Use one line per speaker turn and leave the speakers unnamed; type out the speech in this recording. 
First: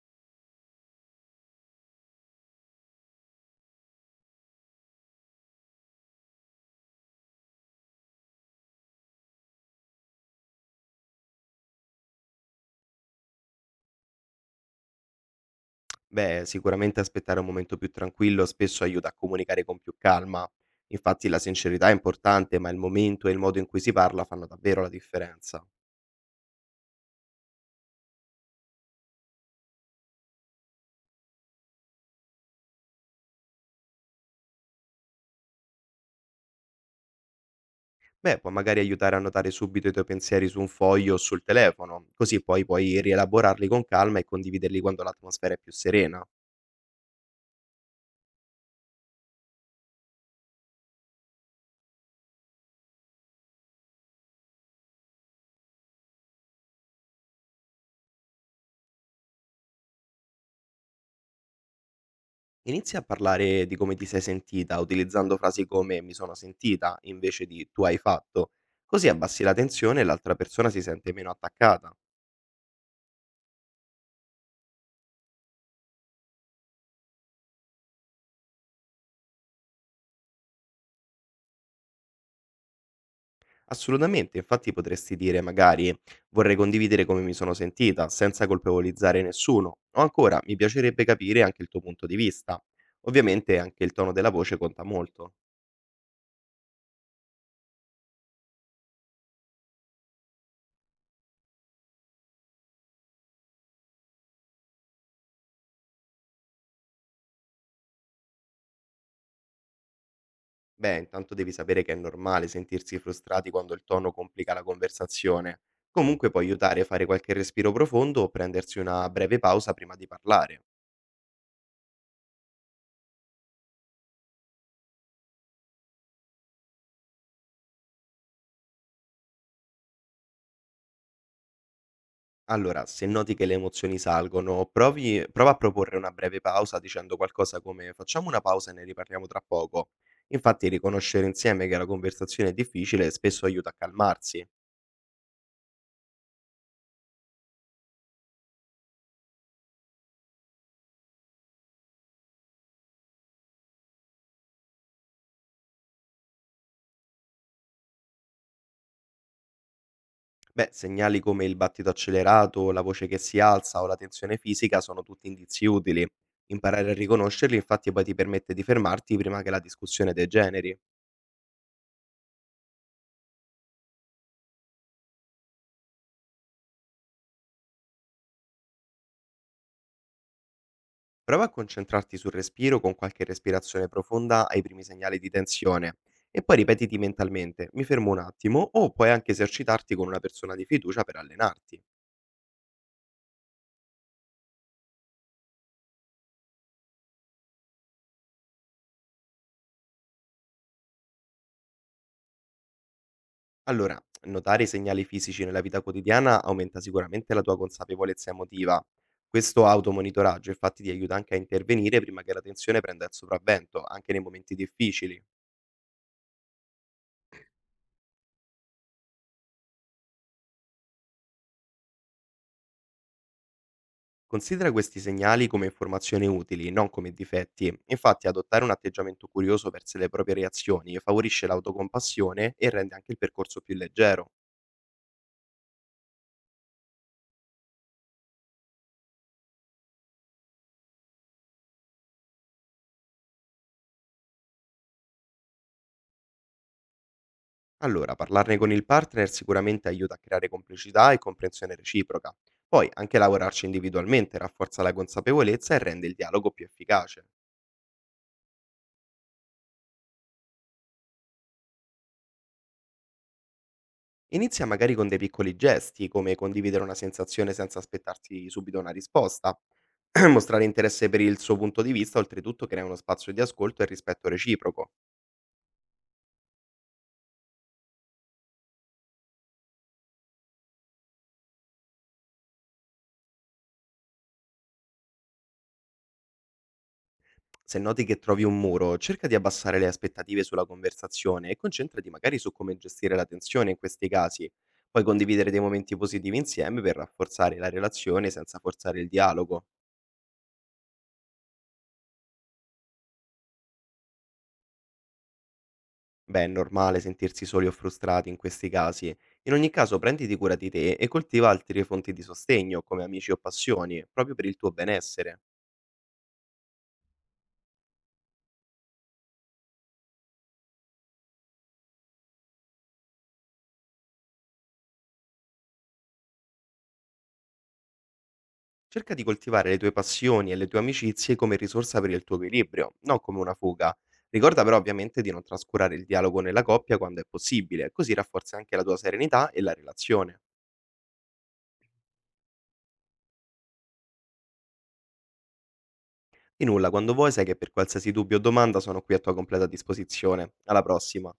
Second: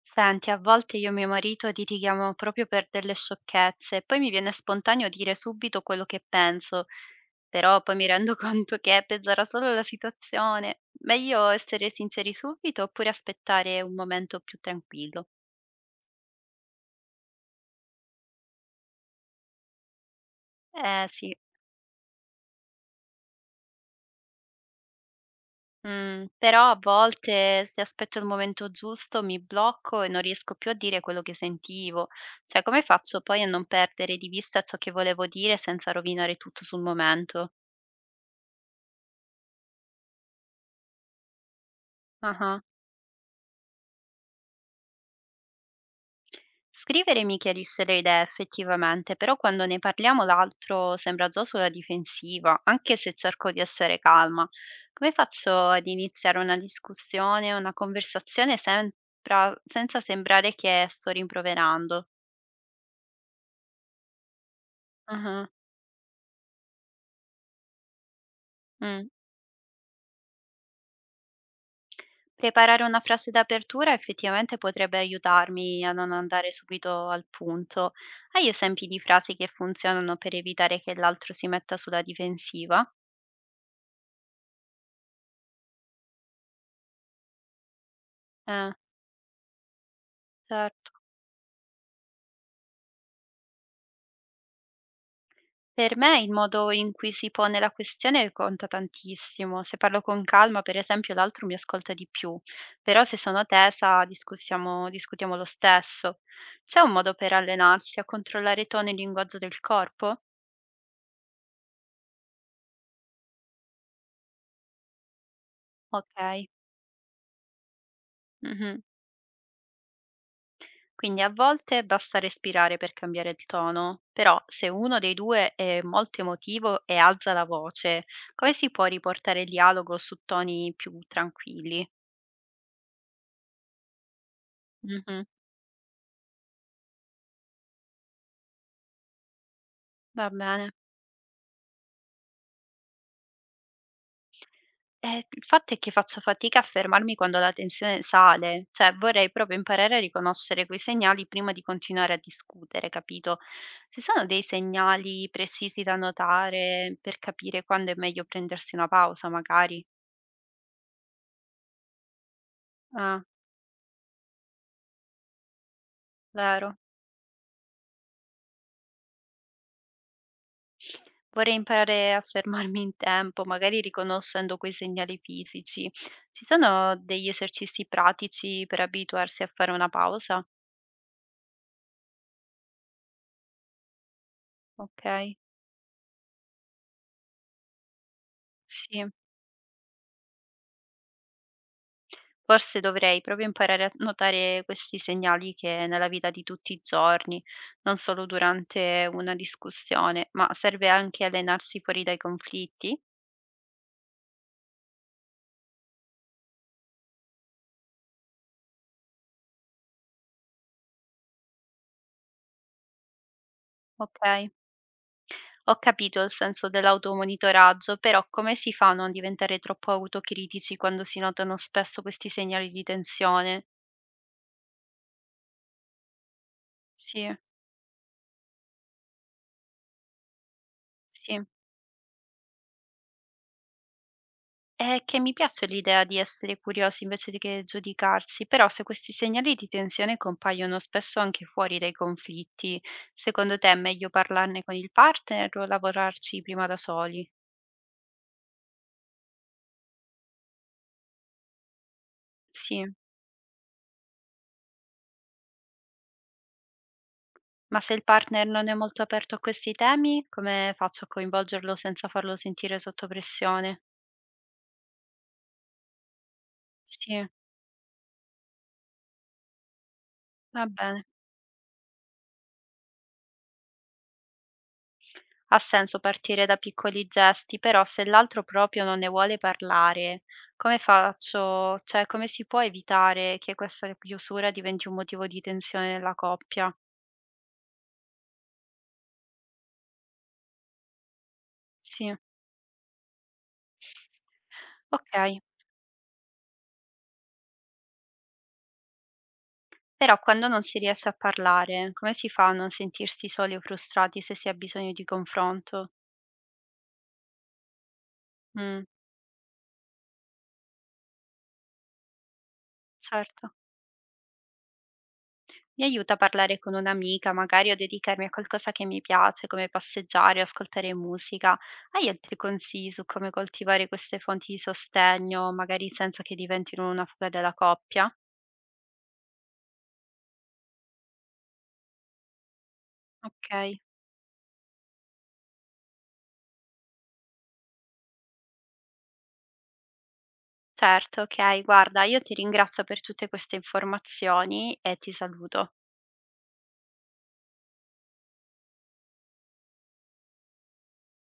Senti, a volte io e mio marito litighiamo proprio per delle sciocchezze e poi mi viene spontaneo dire subito quello che penso, però poi mi rendo conto che peggiora solo la situazione. Meglio essere sinceri subito oppure aspettare un momento più tranquillo.
Beh, sicuramente aspettare un momento più tranquillo spesso aiuta a comunicare con più calma.
Eh
Infatti
sì.
la sincerità è importante, ma il momento e il modo in cui si parla fanno davvero la differenza.
Mm, però a volte se aspetto il momento giusto mi blocco e non riesco più a dire quello che sentivo. Cioè, come faccio poi a non perdere di vista ciò che volevo dire senza rovinare tutto sul momento?
Beh, può magari aiutare a notare subito i tuoi pensieri su un foglio o sul telefono,
Ah
così
ah.
poi puoi rielaborarli con calma e condividerli quando l'atmosfera è più serena.
Scrivere mi chiarisce le idee effettivamente, però quando ne parliamo l'altro sembra già sulla difensiva, anche se cerco di essere calma. Come faccio ad iniziare una discussione, una conversazione senza sembrare che sto rimproverando?
Inizia a parlare di come ti sei sentita, utilizzando
Ah,
frasi come mi sono sentita invece di tu hai fatto.
mm.
Così abbassi la tensione e l'altra persona si sente meno attaccata.
Preparare una frase d'apertura effettivamente potrebbe aiutarmi a non andare subito al punto. Hai esempi di frasi che funzionano per evitare che l'altro si metta sulla difensiva?
Assolutamente, infatti potresti dire magari vorrei condividere come mi sono sentita, senza
Eh,
colpevolizzare nessuno, o ancora mi
certo.
piacerebbe capire anche il tuo punto di vista. Ovviamente anche il tono della voce conta molto.
Per me il modo in cui si pone la questione conta tantissimo. Se parlo con calma, per esempio, l'altro mi ascolta di più, però se sono tesa discutiamo lo stesso. C'è un modo per allenarsi a controllare tono e linguaggio del corpo?
Beh, intanto devi sapere che è normale sentirsi frustrati quando il tono complica la conversazione. Comunque può
Ok.
aiutare a fare qualche respiro profondo o prendersi
Mhm.
una breve pausa prima di parlare.
Quindi a volte basta respirare per cambiare il tono, però se uno dei due è molto emotivo e alza la voce, come si può riportare il dialogo su toni più tranquilli?
Allora, se noti che le emozioni salgono,
Mhm,
provi prova a proporre una breve pausa dicendo qualcosa come facciamo una pausa e ne riparliamo tra poco.
va
Infatti,
bene.
riconoscere insieme che la conversazione è difficile spesso aiuta a calmarsi.
Il fatto è che faccio fatica a fermarmi quando la tensione sale, cioè vorrei proprio imparare a riconoscere quei segnali prima di continuare a discutere, capito? Ci sono dei segnali precisi da notare per capire quando è meglio prendersi una pausa, magari?
Beh, segnali come il battito accelerato, la voce che
Ah,
si alza o la tensione fisica sono tutti indizi utili.
vero.
Imparare a riconoscerli, infatti, poi ti permette di fermarti prima che la discussione degeneri.
Vorrei imparare a fermarmi in tempo, magari riconoscendo quei segnali fisici. Ci sono degli esercizi pratici per abituarsi a fare una pausa?
Prova a concentrarti sul respiro con qualche respirazione profonda ai primi
Ok,
segnali di tensione e poi ripetiti mentalmente, mi fermo un attimo, o
sì.
puoi anche esercitarti con una persona di fiducia per allenarti.
Forse dovrei proprio imparare a notare questi segnali che nella vita di tutti i giorni, non solo durante una discussione, ma serve anche allenarsi fuori dai conflitti,
Allora, notare i segnali fisici nella vita quotidiana aumenta sicuramente la tua consapevolezza emotiva. Questo automonitoraggio infatti ti aiuta anche a intervenire prima che la tensione prenda il sopravvento, anche nei
ok?
momenti difficili.
Ho capito il senso dell'automonitoraggio, però come si fa a non diventare troppo autocritici quando si notano spesso questi segnali di tensione?
Considera questi segnali come informazioni utili, non come
Sì,
difetti. Infatti, adottare un atteggiamento curioso verso le proprie reazioni
sì.
favorisce l'autocompassione e rende anche il percorso più leggero.
È che mi piace l'idea di essere curiosi invece di che giudicarsi, però se questi segnali di tensione compaiono spesso anche fuori dai conflitti, secondo te è meglio parlarne con il partner o lavorarci prima da soli?
Allora, parlarne con il partner sicuramente aiuta a creare complicità e comprensione reciproca.
Sì,
Poi, anche lavorarci individualmente rafforza la consapevolezza e rende il dialogo più efficace.
ma se il partner non è molto aperto a questi temi, come faccio a coinvolgerlo senza farlo sentire sotto pressione?
Inizia magari con dei piccoli gesti, come condividere una
Sì,
sensazione senza aspettarsi subito una risposta. Mostrare
va bene.
interesse per il suo punto di vista, oltretutto, crea uno spazio di ascolto e rispetto reciproco.
Ha senso partire da piccoli gesti, però se l'altro proprio non ne vuole parlare, come faccio cioè come si può evitare che questa chiusura diventi un motivo di tensione nella coppia?
Se noti che trovi un muro, cerca di abbassare le aspettative sulla conversazione e concentrati
Sì,
magari su come gestire la tensione in questi casi. Puoi
okay.
condividere dei momenti positivi insieme per rafforzare la relazione senza forzare il dialogo.
Però quando non si riesce a parlare, come si fa a non sentirsi soli o frustrati se si ha bisogno di confronto?
Beh, è normale sentirsi soli o frustrati in questi
Mh,
casi. In ogni caso, prenditi cura di te e coltiva altre fonti di sostegno, come amici o
certo.
passioni, proprio per il tuo benessere.
Mi aiuta a parlare con un'amica, magari, o dedicarmi a qualcosa che mi piace, come passeggiare o ascoltare musica. Hai altri consigli su come coltivare queste fonti di sostegno, magari senza che diventino una fuga della coppia?
Cerca di coltivare le tue passioni e le tue amicizie come risorsa per il tuo equilibrio, non come una
Ok,
fuga. Ricorda però ovviamente di non trascurare il dialogo nella coppia quando è possibile, così rafforzi anche la tua serenità e la relazione.
certo, ok, guarda, io ti ringrazio per tutte queste informazioni e ti saluto.
Di nulla, quando vuoi sai che per qualsiasi dubbio o domanda sono qui a tua completa disposizione. Alla prossima!